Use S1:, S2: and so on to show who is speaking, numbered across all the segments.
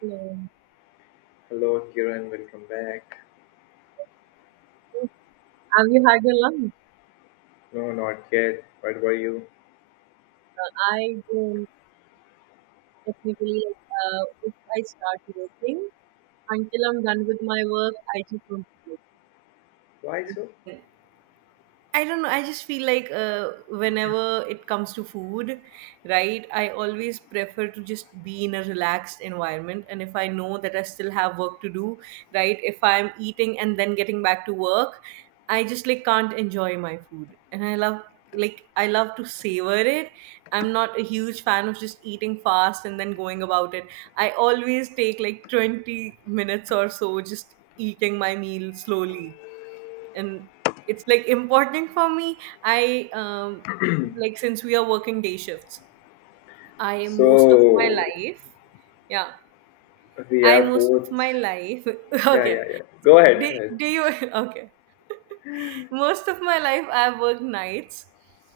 S1: No.
S2: Hello, Kiran. Welcome back.
S1: Have you had your lunch?
S2: No, not yet. What were you?
S1: I don't. Technically, if I start working until I'm done with my work, I just want to work.
S2: Why so?
S1: And I don't know. I just feel like whenever it comes to food, right, I always prefer to just be in a relaxed environment. And if I know that I still have work to do, right, if I'm eating and then getting back to work, I just like can't enjoy my food. And I love, like, I love to savor it. I'm not a huge fan of just eating fast and then going about it. I always take like 20 minutes or so just eating my meal slowly. And it's like important for me. I, um, like, since we are working day shifts, I most of my
S2: So
S1: life, yeah,
S2: we
S1: I
S2: are
S1: most of
S2: both.
S1: my life,
S2: Yeah, yeah,
S1: okay.
S2: yeah. Go ahead.
S1: Do,
S2: Go ahead.
S1: do you, okay. Most of my life, I've worked nights.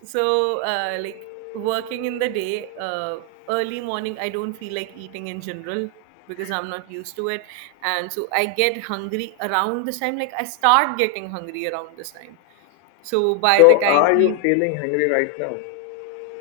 S1: So, like, working in the day, early morning, I don't feel like eating in general because I'm not used to it. And so I get hungry around this time. Like, I start getting hungry around this time. So, by the
S2: So,
S1: time,
S2: are you
S1: you.
S2: feeling hungry right now?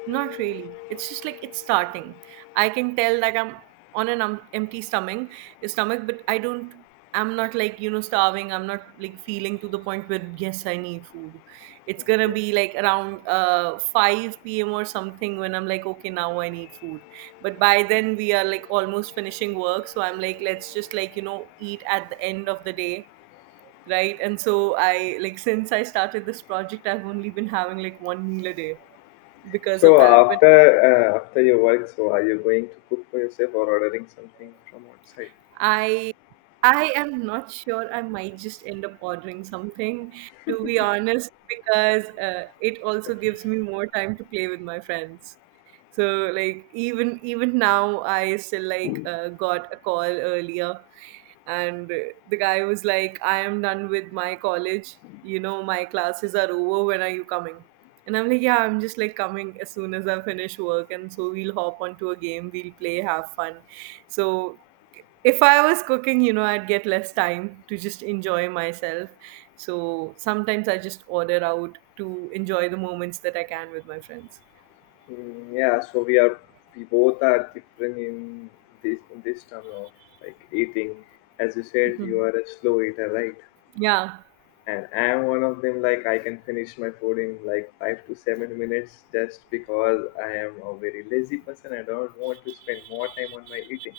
S1: Not really. It's just like it's starting. I can tell that I'm on an empty stomach, but I don't. I'm not like you know starving. I'm not like feeling to the point where yes, I need food. It's gonna
S2: Okay.
S1: be like around 5 p.m. or something when I'm like okay now I need food. But by then we are like almost finishing work, so I'm like let's just like you know eat at the end of the day, right? And so I like since I started this project, I've only been having like one meal a day because of
S2: So
S1: that. When
S2: after your work, so are you going to cook for yourself or ordering something from outside?
S1: I I am not sure. I might just end up ordering something, to be honest, because it also gives me more time to play with my friends. So like even now, I still like got a call earlier and the guy was like I am done with my college you know my classes are over when are you coming and I'm like yeah I'm just like coming as soon as I finish work and so we'll hop onto a game we'll play have fun so if I was cooking you know I'd get less time to just enjoy myself so sometimes I just order out to enjoy the moments that I can with my friends.
S2: Mm, yeah. So we both are different in this term of like eating. As you said, you are a slow eater, right?
S1: Yeah,
S2: And I'm one of them. Like, I can finish my food in like 5 to 7 minutes just because I am a very lazy person. I don't want to spend more time on my eating.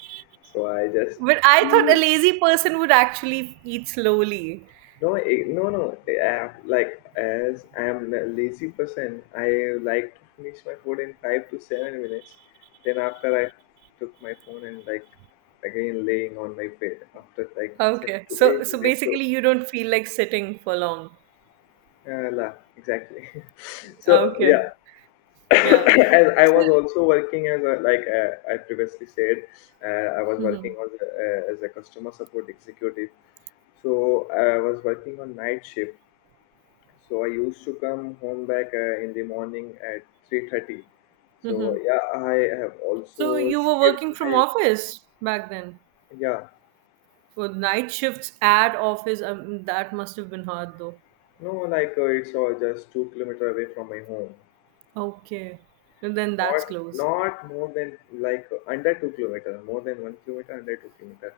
S2: So I just
S1: but I thought a
S2: do
S1: lazy person would actually eat slowly.
S2: no, no, no, I have, like, as I am a lazy person, I like to finish my food in 5 to 7 minutes. Then after, I took my phone and like again laying on my bed after like seven
S1: Okay.
S2: to
S1: So
S2: eight
S1: so
S2: minutes So
S1: basically you don't feel like sitting for long.
S2: uh, la, exactly. So
S1: Okay.
S2: yeah.
S1: Yeah.
S2: As I
S1: So,
S2: was also working I previously said, I was working
S1: mhm.
S2: as a customer support executive. So I was working on night shift. So I used to come home back in the morning at 3:30. So
S1: Mhm.
S2: yeah, I have
S1: So
S2: also
S1: you were
S2: skipped
S1: working from
S2: my.
S1: office back then.
S2: Yeah.
S1: Well, night shifts at office, that must have been hard though.
S2: No, it's all just 2 kilometer away from my home.
S1: Okay. And then that's
S2: Not
S1: close.
S2: not more than like under 2 kilometer, more than 1 kilometer, under 2 kilometer.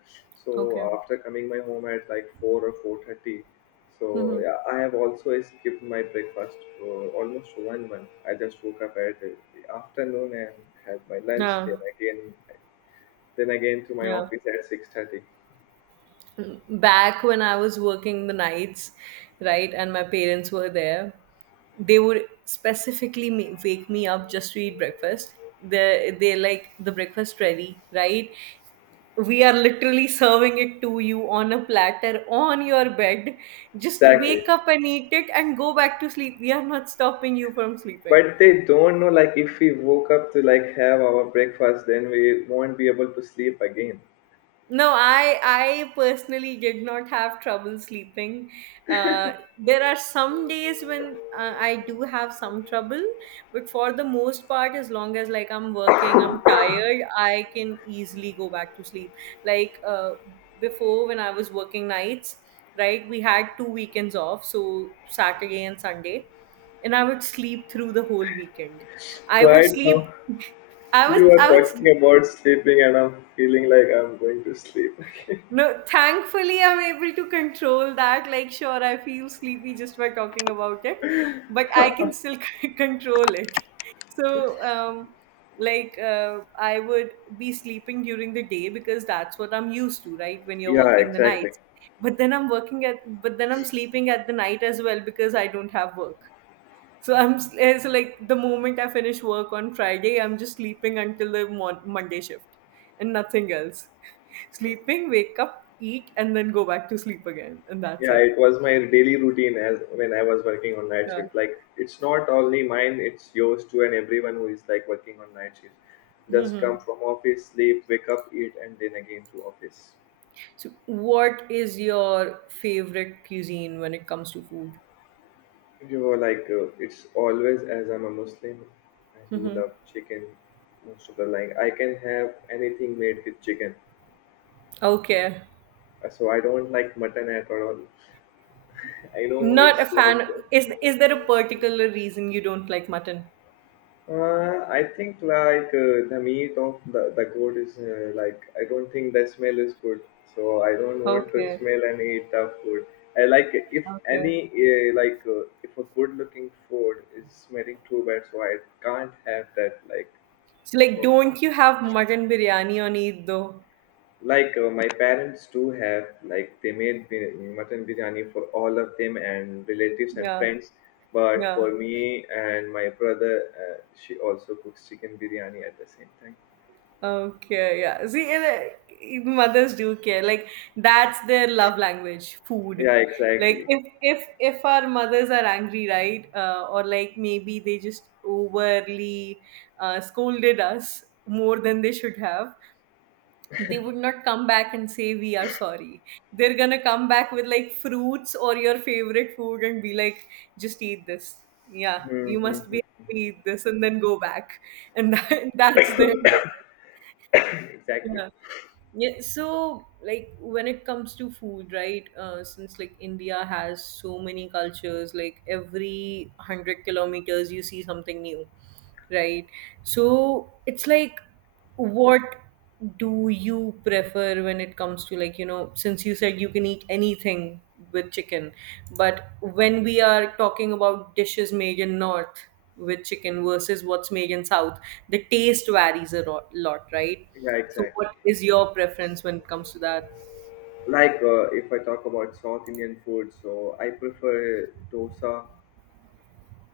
S1: Okay.
S2: So after coming my home at like 4 or 4:30. So
S1: Mm-hmm.
S2: yeah, I have also skipped my breakfast for almost 1 month. I just woke up at the afternoon and had my lunch. Then
S1: Yeah.
S2: again, then again to my
S1: Yeah.
S2: office at 6:30.
S1: Back when I was working the nights, right, and my parents were there, they would specifically wake me up just to eat breakfast. They like the breakfast ready, right? We are literally serving it to you on a platter on your bed. Just
S2: Exactly.
S1: wake up and eat it and go back to sleep. We are not stopping you from sleeping.
S2: But they don't know, like if we woke up to like have our breakfast, then we won't be able to sleep again.
S1: No, I personally did not have trouble sleeping. There are some days when I do have some trouble, but for the most part, as long as like I'm working, I'm tired, I can easily go back to sleep. Like uh, Before, when I was working nights, right? We had two weekends off, so Saturday and Sunday, and I would sleep through the whole weekend. I would
S2: Right
S1: sleep.
S2: now.
S1: I was
S2: You are
S1: I
S2: talking
S1: would.
S2: about sleeping, and I'm feeling like I'm going to sleep.
S1: No, thankfully I'm able to control that. Like, sure, I feel sleepy just by talking about it, but I can still control it. So, like, I would be sleeping during the day because that's what I'm used to, right? When you're
S2: Yeah,
S1: working the
S2: exactly.
S1: nights, but then I'm sleeping at the night as well because I don't have work. So so like the moment I finish work on Friday, I'm just sleeping until the Monday shift, and nothing else. Sleeping, wake up, eat, and then go back to sleep again, and that's
S2: Yeah,
S1: it.
S2: it was my daily routine as when I was working on night
S1: Yeah.
S2: shift. Like, it's not only mine; it's yours too, and everyone who is like working on night shift. Just come from office, sleep, wake up, eat, and then again to office.
S1: So, what is your favorite cuisine when it comes to food?
S2: You know, it's always as I'm a Muslim, I do
S1: Hmm.
S2: love chicken most of the like. I can have anything made with chicken.
S1: Okay.
S2: So I don't like mutton at all. I know
S1: Not a
S2: it's like.
S1: fan. Is there a particular reason you don't like mutton?
S2: I think the meat of the goat is like I don't think the smell is good, so I don't want to
S1: Okay.
S2: smell and eat the food. I like if
S1: Okay.
S2: any, if a good looking food is smelling too bad, so I can't have that like
S1: So like,
S2: from.
S1: don't you have mutton biryani on Eid though?
S2: My parents too have, like they made mutton biryani for all of them and relatives and
S1: Yeah.
S2: friends. But
S1: Yeah.
S2: for me and my brother, she also cooks chicken biryani at the same time.
S1: Okay, yeah. See, and, mothers do care. Like that's their love language, food.
S2: Yeah,
S1: Like
S2: exactly.
S1: if our mothers are angry, right? Or like maybe they just overly scolded us more than they should have. They would not come back and say we are sorry. They're gonna come back with like fruits or your favorite food and be like, just eat this. Yeah, you must be
S2: Mm-hmm.
S1: happy, eat this and then go back. And that, that's their.
S2: Exactly.
S1: Yeah. Yeah, so like when it comes to food, right? Since like India has so many cultures, like every hundred kilometers you see something new, right? So it's like, what do you prefer when it comes to like you know? Since you said you can eat anything with chicken, but when we are talking about dishes made in North with chicken versus what's made in South, the taste varies a lot, right?
S2: Yeah,
S1: So,
S2: exactly.
S1: what is your preference when it comes to that?
S2: If I talk about South Indian food, so I prefer dosa.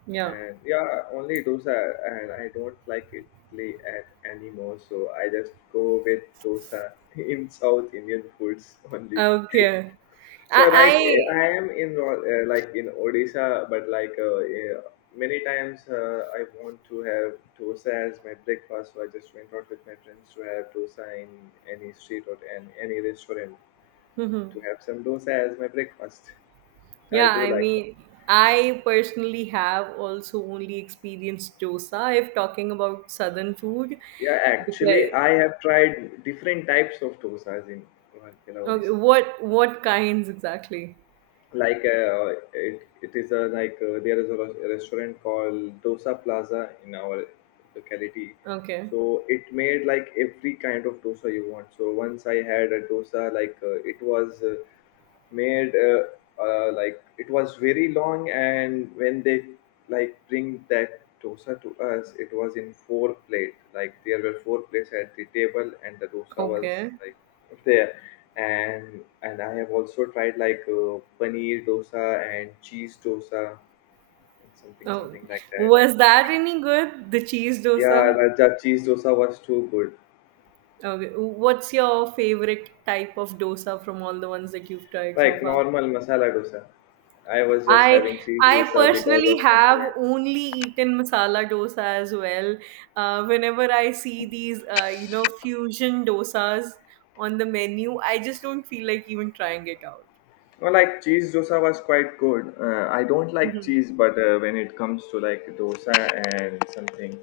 S1: Yeah.
S2: And yeah, only dosa, and I don't like idli at anymore, so I just go with dosa in South Indian foods only.
S1: Okay. I,
S2: So
S1: I
S2: I am in like in Odisha, but many times I want to have dosa as my breakfast, so I just went out with my friends to have dosa in any street or in any restaurant
S1: Mhm.
S2: to have some dosa as my breakfast. I
S1: Yeah,
S2: do
S1: I
S2: like.
S1: mean, I personally have also only experienced dosa if talking about southern food
S2: Yeah,
S1: because
S2: actually, I have tried different types of dosas in Rourkela,
S1: okay,
S2: Odisha.
S1: what kinds exactly?
S2: It, it is a like There is a restaurant called Dosa Plaza in our locality.
S1: Okay.
S2: So it made like every kind of dosa you want. So once I had a dosa, it was made, like it was very long, and when they like bring that dosa to us, it was in four plate, like there were four plates at the table and the dosa was
S1: Okay.
S2: like there. And I have also tried paneer dosa and cheese dosa and something
S1: Oh,
S2: something like that.
S1: was that any good? The cheese
S2: Yeah,
S1: dosa?
S2: raja cheese dosa was too good.
S1: Okay. What's your favorite type of dosa from all the ones that you've tried
S2: Like
S1: so far?
S2: normal masala dosa. I was just
S1: I
S2: having cheese
S1: I
S2: dosa because
S1: personally
S2: of my
S1: have
S2: friend.
S1: only eaten masala dosa as well. Whenever I see these, you know, fusion dosas on the menu, I just don't feel like even trying it out.
S2: Well, like cheese dosa was quite good. I don't like
S1: Mhm.
S2: cheese, but when it comes to like dosa and something,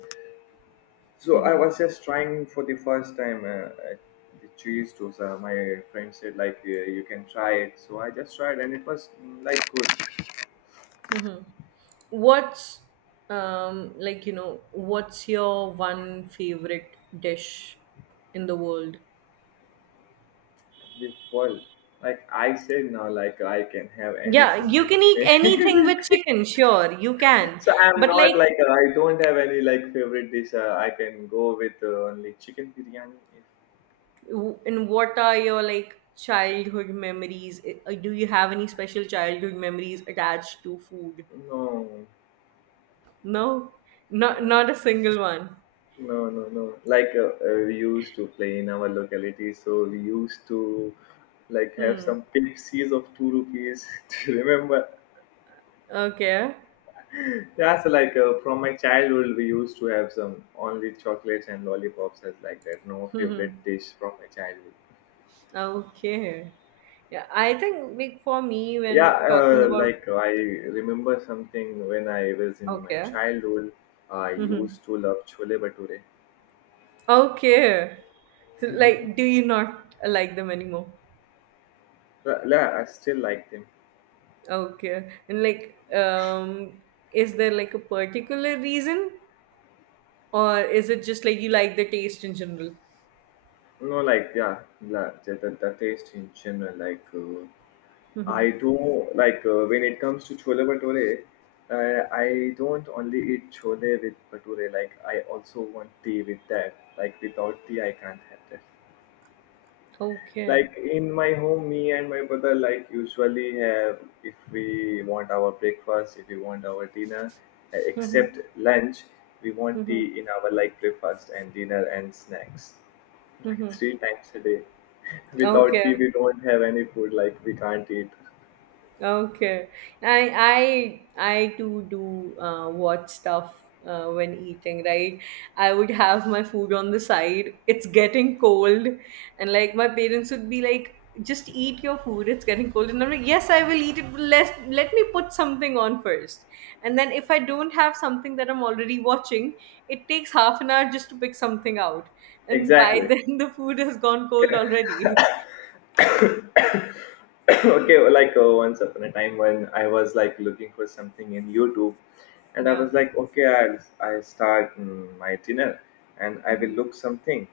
S2: so I
S1: Mhm.
S2: was just trying for the first time, uh, the cheese dosa. My friend said, you can try it, so I just tried and it was like good.
S1: Mhm. What's like you know what's your one favorite dish in the world?
S2: The world, like I said now, like I can have
S1: Yeah,
S2: anything
S1: you
S2: with
S1: can eat
S2: me.
S1: anything with chicken, sure, you can.
S2: So I'm
S1: But like
S2: not like. I don't have any like favorite dish. I can go with only chicken biryani.
S1: And what are your like childhood memories? Do you have any special childhood memories attached to food?
S2: No,
S1: No, not
S2: no.
S1: not a single one.
S2: No, no, no. We used to play in our locality, so we used to like have
S1: Hmm.
S2: some Pepsis of 2 rupees. Do you remember?
S1: Okay.
S2: That's from my childhood. We used to have some only chocolates and lollipops as like that. No favorite
S1: Hmm.
S2: dish from my childhood.
S1: Okay. Yeah, I think like for me
S2: Yeah,
S1: when talking about
S2: like I remember something when I was in my
S1: okay.
S2: childhood. I
S1: Mm-hmm.
S2: used to love chole bhature.
S1: Okay. So, like, do you not like them anymore?
S2: I still like them.
S1: Okay. And like, is there like a particular reason? Or is it just like you like the taste in general?
S2: No, like yeah, the taste in general,
S1: Mhm.
S2: I don't like, when it comes to chole bhature. I don't only eat chole with bhature. Like I also want tea with that. Like without tea, I can't have that.
S1: Okay.
S2: Like in my home, me and my brother like usually have, if we want our breakfast, if we want our dinner,
S1: Mhm.
S2: except lunch, we want
S1: Mhm.
S2: tea in our like breakfast and dinner and snacks, like
S1: Mhm.
S2: three times a day. Without tea,
S1: Okay.
S2: we don't have any food. Like we can't eat.
S1: Okay. I too do watch stuff when eating, right? I would have my food on the side. It's getting cold, and like my parents would be like, "Just eat your food. It's getting cold." And I'm like, "Yes, I will eat it. But let me put something on first." And then if I don't have something that I'm already watching, it takes half an hour just to pick something out. And by
S2: Exactly.
S1: then the food has gone cold already.
S2: Okay, well, once upon a time when I was like looking for something in YouTube, and I
S1: Yeah.
S2: was like, okay, I start my dinner and I will
S1: Mhm.
S2: look something.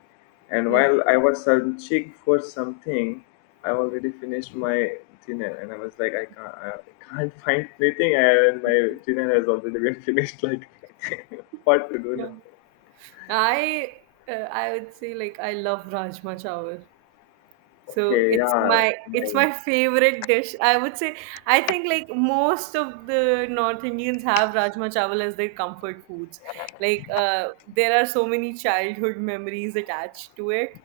S2: And
S1: Hmm.
S2: while I was searching for something, I already finished my dinner and I was like, I can't find anything, and my dinner has already been finished, like what to do
S1: Yeah.
S2: now.
S1: I I would say like I love rajma chawal. So
S2: Okay,
S1: it's
S2: yeah,
S1: my
S2: my.
S1: it's my favorite dish. I would say I think like most of the North Indians have rajma chawal as their comfort foods. There are so many childhood memories attached to it.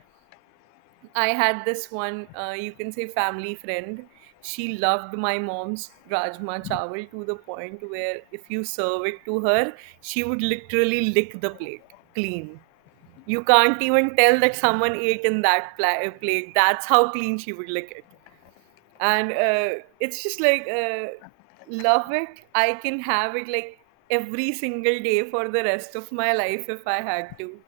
S1: I had this one you can say family friend. She loved my mom's rajma chawal to the point where if you serve it to her, she would literally lick the plate clean. You can't even tell that someone ate in that plate. That's how clean she would lick it. And it's just like, love it. I can have it like every single day for the rest of my life if I had to.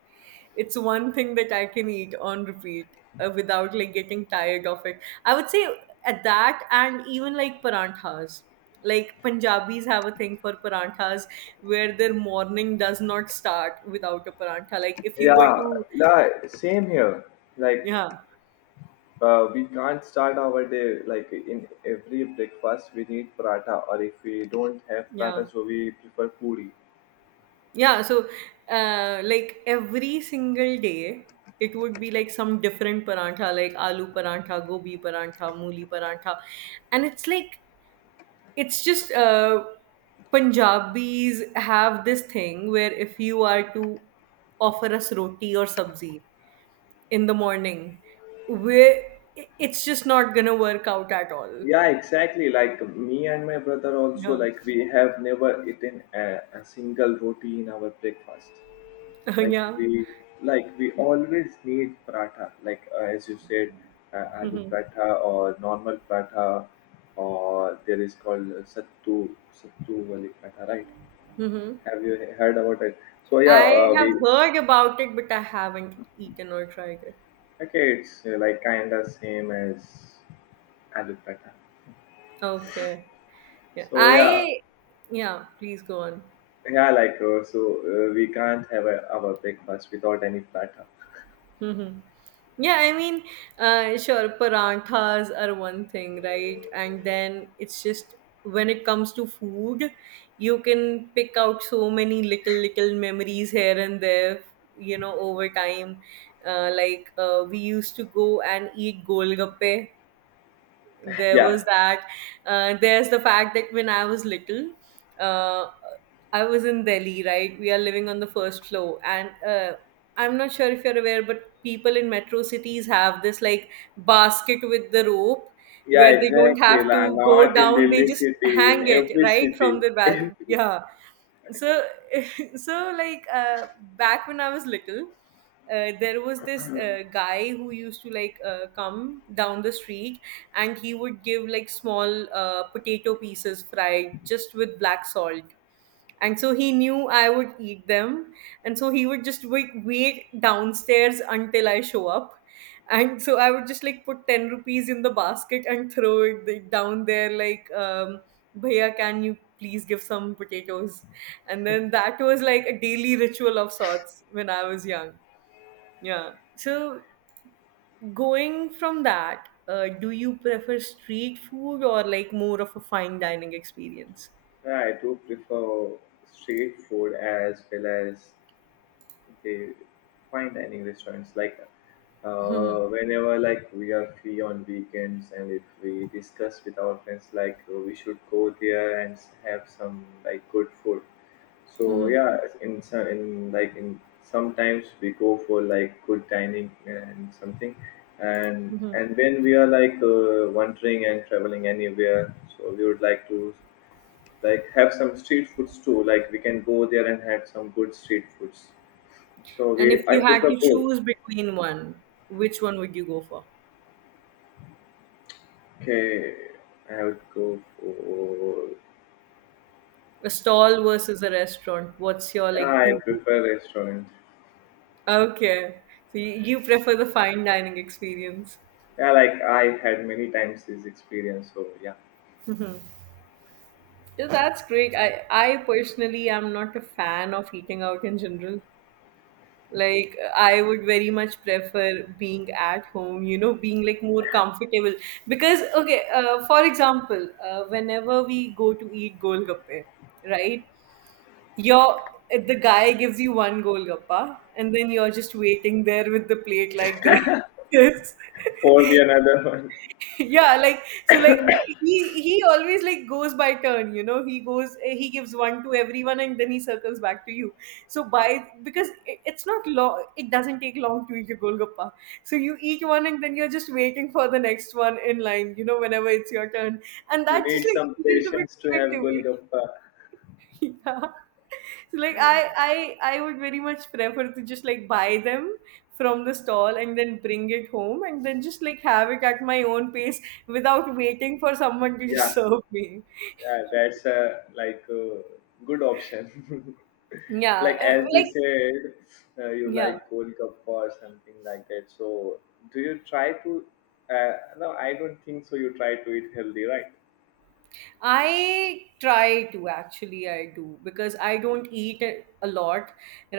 S1: It's one thing that I can eat on repeat without like getting tired of it. I would say at that and even like paranthas. Like Punjabis have a thing for paranthas where their morning does not start without a parantha. Like if you were
S2: Yeah,
S1: to
S2: yeah, same here, like.
S1: yeah,
S2: We can't start our day, like in every breakfast we need paratha, or if we don't have paratha
S1: yeah,
S2: so we prefer puri.
S1: yeah, So, like every single day, it would be like some different parantha, like aloo parantha, gobi parantha, mooli parantha, and it's like it's just Punjabis have this thing where if you are to offer us roti or sabzi in the morning, where it's just not gonna work out at all.
S2: Yeah, exactly, like me and my brother also,
S1: Yeah,
S2: like we have never eaten a single roti in our breakfast. Like
S1: yeah.
S2: we, always need paratha, as you said, aloo
S1: Hmm.
S2: paratha or normal paratha, or there is called sattu sattu wali paratha, right?
S1: Hmm.
S2: Have you heard about it? So yeah,
S1: I
S2: we.
S1: have heard about it, but I haven't eaten or tried it.
S2: Okay, it's like kinda same as alupata.
S1: Okay. Yeah.
S2: So yeah,
S1: Yeah, please go on.
S2: yeah, we can't have our breakfast without any platter.
S1: Hmm. Yeah, I mean, sure, paranthas are one thing, right? And then it's just when it comes to food, you can pick out so many little memories here and there, you know, over time. We used to go and eat golgappe. There
S2: Yeah,
S1: was that. There's the fact that when I was little, uh, I was in Delhi, right? We are living on the first floor, and I'm not sure if you're aware, but people in metro cities have this like basket with the rope
S2: yeah,
S1: where they don't
S2: exactly.
S1: have
S2: Like
S1: to go
S2: not in
S1: down, they
S2: Delhi
S1: just
S2: city, in
S1: hang it
S2: every
S1: right
S2: city.
S1: from the
S2: Yeah,
S1: yeah. So so like back when I was little, there was this guy who used to like come down the street, and he would give like small potato pieces fried just with black salt. And so he knew I would eat them, and so he would just wait downstairs until I show up. And so I would just like put 10 rupees in the basket and throw it down there like bhaiya, can you please give some potatoes? And then that was like a daily ritual of sorts when I was young. Yeah, so going from that, do you prefer street food or like more of a fine dining experience?
S2: I do prefer street food as well as, okay, fine dining restaurants. Whenever like we are free on weekends, and if we discuss with our friends, we should go there and have some like good food. So yeah, in some in like in sometimes we go for like good dining and something, and
S1: Hmm.
S2: and when we are wandering and traveling anywhere, so we would like to like have some street foods too. Like we can go there and have some good street foods. So
S1: And
S2: we,
S1: if
S2: I
S1: you had
S2: prefer
S1: to
S2: both.
S1: choose between one, which one would you go for?
S2: Okay, I would go for.
S1: A stall versus a restaurant. What's your
S2: Yeah,
S1: like
S2: I
S1: two?
S2: prefer restaurant.
S1: Okay, so you prefer the fine dining experience.
S2: Yeah, like I had many times this experience. So yeah,
S1: Yeah, that's great. I personally am not a fan of eating out in general. Like I would very much prefer being at home, you know, being like more comfortable. Because okay, for example, whenever we go to eat golgappe, right? You're the guy gives you one golgappa, and then you're just waiting there with the plate like this. Yes.
S2: for the another one,
S1: Yeah, like so like he he always like goes by turn, you know. He goes he gives one to everyone and then he circles back to you. So by because it's not long, it doesn't take long to eat a golgappa. So you eat one and then you're just waiting for the next one in line, you know, whenever it's your turn. And
S2: you
S1: that
S2: need
S1: just like
S2: some
S1: feels a bit
S2: patience to have
S1: weird to me.
S2: golgappa.
S1: Yeah. So like I I I would very much prefer to just like buy them from the stall and then bring it home and then just like have it at my own pace without waiting for someone to just
S2: Yeah,
S1: serve me.
S2: yeah, that's a, like, a good option.
S1: Yeah,
S2: Like
S1: uh,
S2: as you
S1: like
S2: said, you
S1: Yeah,
S2: like golgappa or something like that. So do you try to? Uh, no, I don't think so. You try to eat healthy, right?
S1: I try to, actually. I do because I don't eat a lot,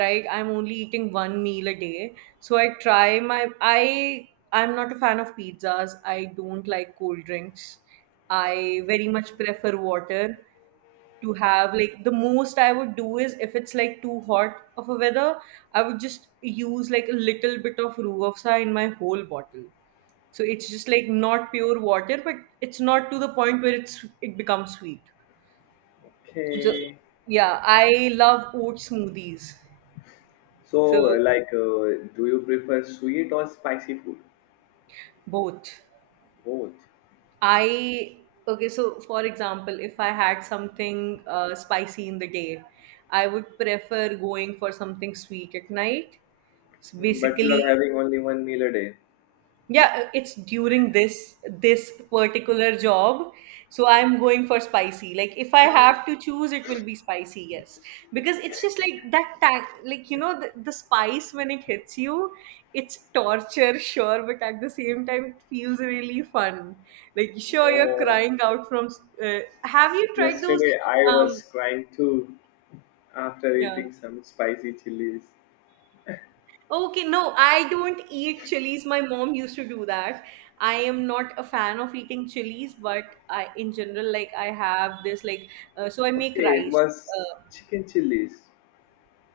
S1: right? I'm only eating one meal a day. So I try my I'm not a fan of pizzas. I don't like cold drinks. I very much prefer water. To have, like, the most I would do is if it's like too hot of a weather, I would just use like a little bit of roux in my whole bottle. So it's just like not pure water, but it's not to the point where it becomes sweet. So
S2: Okay.
S1: yeah, I love oat smoothies.
S2: So,
S1: So
S2: like, do you prefer sweet or spicy food?
S1: both.
S2: Both.
S1: I, okay, so for example, if I had something spicy in the day, I would prefer going for something sweet at night. So
S2: Mm. But you are
S1: basically,
S2: having only one meal a day.
S1: yeah, it's during this particular job. So I'm going for spicy. Like if I have to choose, it will be spicy, yes. Because it's just like that tang, like you know, the spice when it hits you, it's torture, sure, but at the same time it feels really fun. Like sure you're
S2: No.
S1: crying out from have you tried those
S2: Yesterday, I
S1: um
S2: was crying too after
S1: yeah.
S2: eating some spicy chilies.
S1: Okay, no, I don't eat chilies. My mom used to do that. I am not a fan of eating chilies, but I, in general, like I have this like, so I make
S2: Okay, it
S1: rice.
S2: was chicken chilies.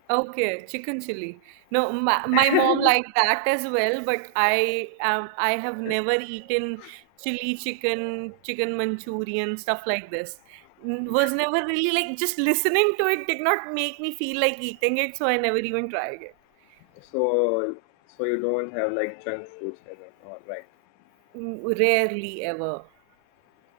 S1: Okay, chicken chili. No, my mom liked that as well, but I have never eaten chili chicken, chicken Manchurian, stuff like this. Was never really like just listening to it did not make me feel like eating it, so I never even tried it.
S2: So, so you don't have like junk foods and all, right.
S1: Rarely ever.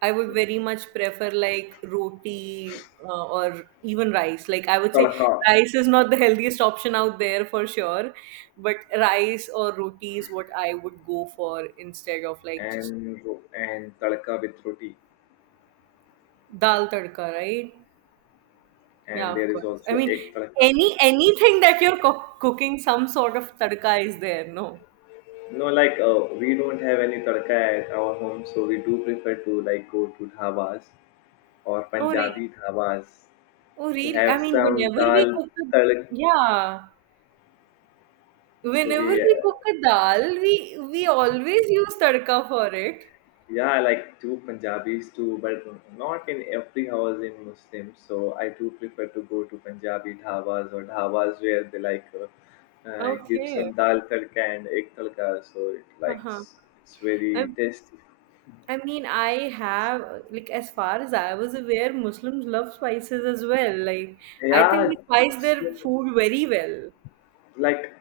S1: I would very much prefer like roti or even rice. Like I would say
S2: Tadka
S1: rice is not the healthiest option out there for sure, but rice or roti is what I would go for instead of like just
S2: and tadka with roti,
S1: dal tadka, right? Yeah,
S2: and
S1: of
S2: there is
S1: course. I
S2: also
S1: mean,
S2: egg tadka.
S1: anything that you're cooking, some sort of tadka is there, no?
S2: No, we don't have any tadka at our home, so we do prefer to like go to dhabas or
S1: Oh,
S2: Punjabi dhabas
S1: oh,
S2: to
S1: really? I
S2: have
S1: mean,
S2: some
S1: whenever we
S2: dal
S1: cook, a,
S2: tadka.
S1: yeah,
S2: So
S1: whenever
S2: we, uh,
S1: we cook a dal, we always use tadka for it.
S2: yeah, I like do Punjabis too, but not in every house in Muslim. So I do prefer to go to Punjabi dhabas or dhabas where they like give
S1: Okay.
S2: some dal tadka and egg tadka. So it like
S1: Uh-huh.
S2: it's
S1: I,
S2: very tasty.
S1: I mean, I have, like, as far as I was aware, Muslims love spices as well. Like, I think
S2: Yeah,
S1: they spice their
S2: Muslim
S1: food very well.
S2: like.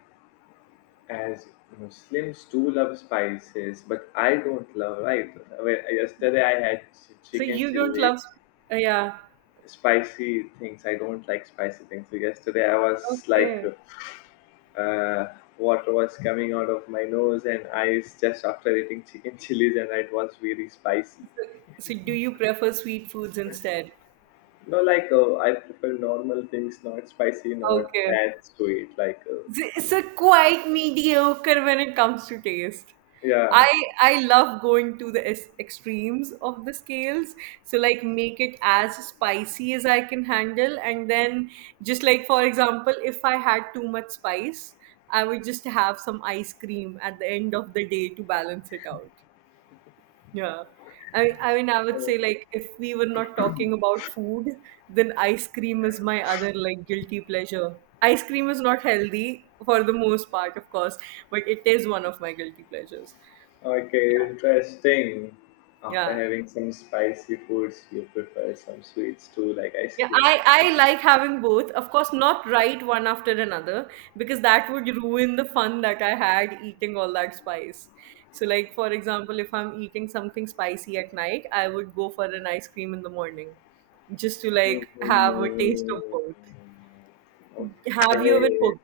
S2: As Muslims too love spices, but I don't love, right? Well, yesterday I had
S1: So
S2: chicken
S1: you don't
S2: chili,
S1: love, yeah.
S2: spicy things. I don't like spicy things. So yesterday I was like,
S1: Okay.
S2: uh, water was coming out of my nose and eyes just after eating chicken chilies, and it was very spicy.
S1: So do you prefer sweet foods instead?
S2: No, I prefer normal things, not spicy, not
S1: Okay.
S2: that sweet.
S1: It's a quite mediocre when it comes to taste.
S2: Yeah.
S1: I I love going to the extremes of the scales. So like make it as spicy as I can handle, and then just like for example, if I had too much spice, I would just have some ice cream at the end of the day to balance it out. Yeah. I mean, I
S2: Uh,
S1: would say, like, if we were not talking about food, then ice cream is my other, like, guilty pleasure. Ice cream is not healthy for the most part, of course, but it is one of my guilty pleasures.
S2: Okay, interesting. After
S1: Yeah.
S2: having some spicy foods, you prefer some sweets too, like ice
S1: Yeah,
S2: cream.
S1: I like having both. Of course, not right one after another because that would ruin the fun that I had eating all that spice. So like for example, if I'm eating something spicy at night, I would go for an ice cream in the morning just to like have a taste of
S2: Mhm.
S1: both. Have you ever
S2: Okay.
S1: cooked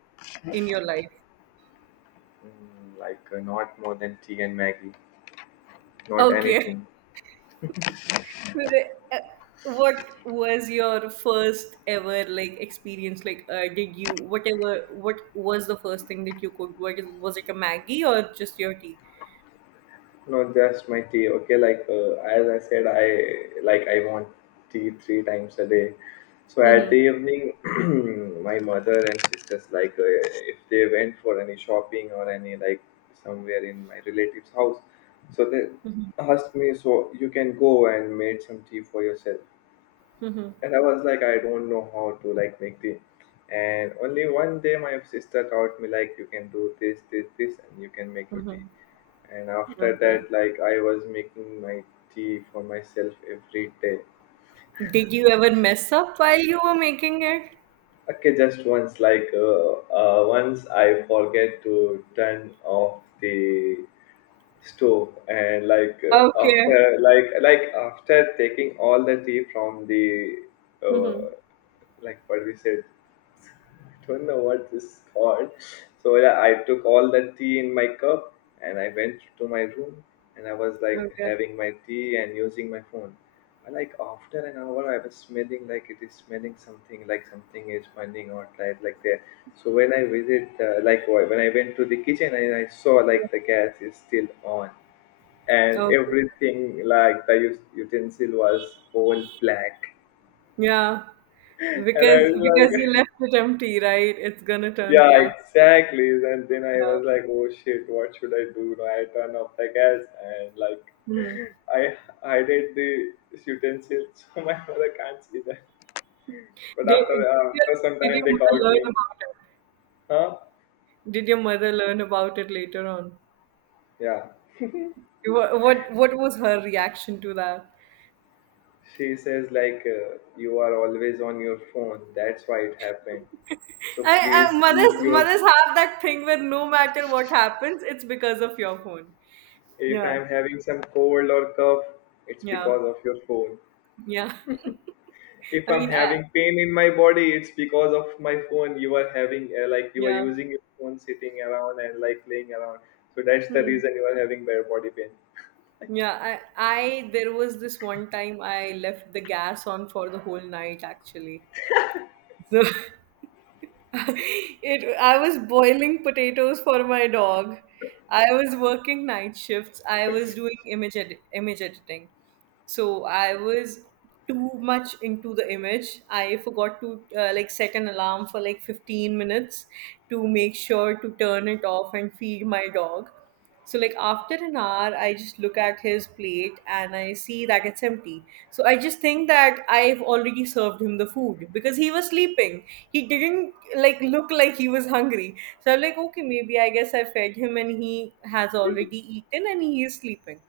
S1: in your life?
S2: Not more than tea and Maggie, not
S1: Okay.
S2: anything.
S1: Uh, What was your first ever like experience? Like, did you whatever? What was the first thing that you cooked? What is, was it a Maggie or just your tea?
S2: No, just my tea. Okay, as I said, I want tea 3 times a day. So at the
S1: Mm-hmm.
S2: evening, my mother and sisters if they went for any shopping or any like somewhere in my relative's house, so they
S1: Mm-hmm.
S2: asked me, so you can go and made some tea for yourself,
S1: Mm-hmm.
S2: and I was like, I don't know how to like make tea. And only one day my sister taught me like you can do this, this, this, and you can make your tea.
S1: Mm-hmm.
S2: And after
S1: Okay.
S2: that, like I was making my tea for myself every day.
S1: Did you ever mess up while you were making it?
S2: Okay, just once, once I forget to turn off the stove, and after
S1: Okay.
S2: like after taking all the tea from the uh,
S1: Mm-hmm.
S2: like what we said, don't know what this is called. So yeah, I took all that tea in my cup and I went to my room and I was like
S1: Okay.
S2: having my tea and using my phone. But like after an hour, I was smelling like it is smelling something like something is burning or like there. So like when I went to the kitchen and I saw like the gas is still on, and
S1: Okay.
S2: everything like the utensil was all black,
S1: Yeah.
S2: and I was
S1: Because you
S2: like
S1: left it empty, right? It's gonna turn
S2: Yeah,
S1: black.
S2: exactly. And then I
S1: Yeah.
S2: was like, oh shit, what should I do? No, I turn off the gas and like
S1: Mm-hmm.
S2: I hided the utensils, so my mother can't see that. But
S1: Did
S2: after some
S1: did your
S2: time, they
S1: mother
S2: called
S1: learn
S2: me.
S1: about it?
S2: Huh?
S1: Did your mother learn about it later on?
S2: Yeah.
S1: What what was her reaction to that?
S2: She says you are always on your phone. That's why it happened. So
S1: I,
S2: please
S1: I
S2: keep
S1: mothers
S2: your.
S1: mothers have that thing where no matter what happens, it's because of your phone.
S2: If
S1: Yeah,
S2: I'm having some cold or cough, it's
S1: yeah,
S2: because of your phone.
S1: yeah.
S2: If
S1: I
S2: I'm
S1: mean, I,
S2: having pain in my body, it's because of my phone. You are having like you are
S1: yeah.
S2: using your phone, sitting around and like playing around. So that's the
S1: Hmm.
S2: reason you are having bad body pain.
S1: Yeah, I there was this one time I left the gas on for the whole night actually. So It, I was boiling potatoes for my dog. I was working night shifts. I was doing image editing, so I was too much into the image. I forgot to like set an alarm for like 15 minutes to make sure to turn it off and feed my dog. So like after an hour I just look at his plate and I see that it's empty. So I just think that I've already served him the food because he was sleeping, he didn't like look like he was hungry. So I'm like okay, maybe I guess I fed him and he has already eaten and he is sleeping.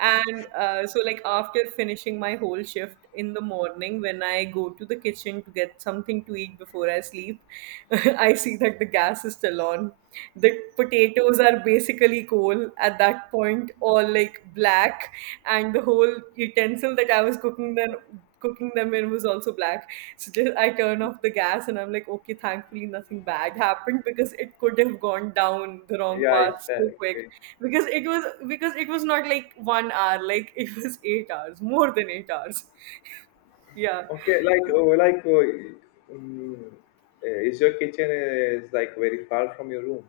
S1: And so, like, after finishing my whole shift in the morning, when I go to the kitchen to get something to eat before I sleep, I see that the gas is still on. The potatoes are basically coal at that point, all like black, and the whole utensil that I was cooking them in was also black. So just I turn off the gas and I'm like, okay, thankfully nothing bad happened because it could have gone down the wrong
S2: Yeah,
S1: path so quick.
S2: exactly.
S1: Because it was not like 1 hour, like it was 8 hours, more than 8 hours. Yeah.
S2: Okay, like oh, like oh, mm, is your kitchen is like very far from your room?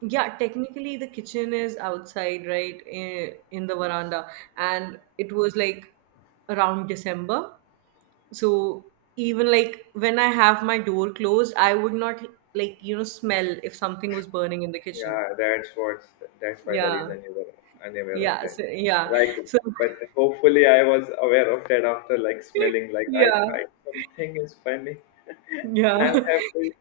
S1: Yeah, technically the kitchen is outside, right, in the veranda, and it was like around December. So even like when I have my door closed, I would not like you know smell if something was burning in the kitchen.
S2: Yeah, that's what. That's why the
S1: Yeah,
S2: reason you were unaware of
S1: yeah,
S2: that.
S1: so, yeah.
S2: Like,
S1: So
S2: but hopefully I was aware of that after like smelling. Like I
S1: yeah,
S2: thought something is funny.
S1: yeah.
S2: I'm happy.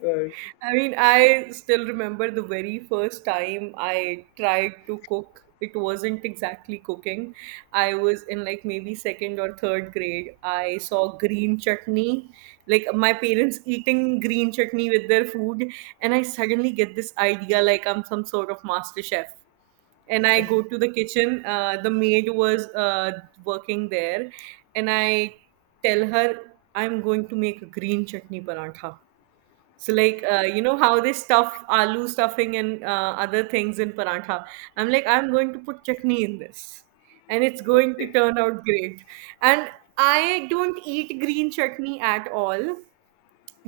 S2: Like,
S1: I mean, I still remember the very first time I tried to cook. It wasn't exactly cooking. I was in like maybe second or third grade. I saw green chutney, like my parents eating green chutney with their food, and I suddenly get this idea like I'm some sort of master chef, and I go to the kitchen. The maid was working there, and I tell her I'm going to make a green chutney parantha. So like you know how they stuff aloo stuffing and other things in paratha. I'm like I'm going to put chutney in this, and it's going to
S2: Okay.
S1: turn out great. And I don't eat green chutney at all.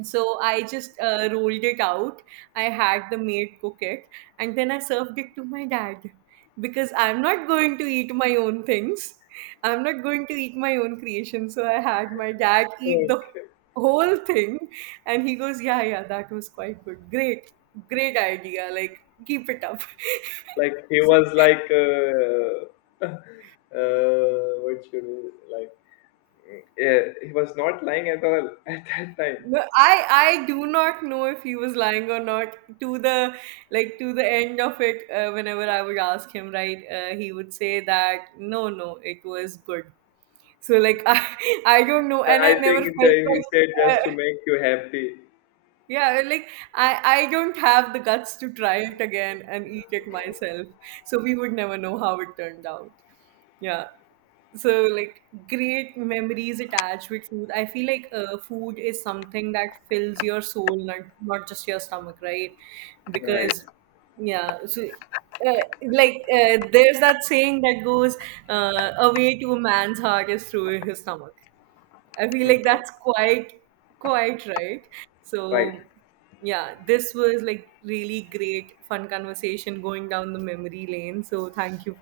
S1: So I just rolled it out. I had the maid cook it, and then I served it to my dad because I'm not going to eat my own things. I'm not going to eat my own creation. So I had my dad eat the
S2: Okay.
S1: whole thing, and he goes, "Yeah, yeah, that was quite good. Great, great idea. Like, keep it up."
S2: Like he was what should we like, yeah, he was not lying at all at that time.
S1: No, I do not know if he was lying or not. To the like to the end of it, whenever I would ask him, right, he would say that no, no, it was good. So like I don't know, and I
S2: I
S1: never
S2: think it's
S1: felt
S2: he
S1: like
S2: said
S1: uh,
S2: just to make you happy.
S1: yeah, like I don't have the guts to try it again and eat it myself. So we would never know how it turned out. Yeah. So like great memories attached with food. I feel like food is something that fills your soul, not not just your stomach, right?
S2: Right.
S1: Because yeah, so uh, there's that saying that goes, "A way to a man's heart is through his stomach." I feel like
S2: Mhm.
S1: that's quite quite right.
S2: Right.
S1: So yeah, this was like really great fun conversation going down the memory lane. So thank you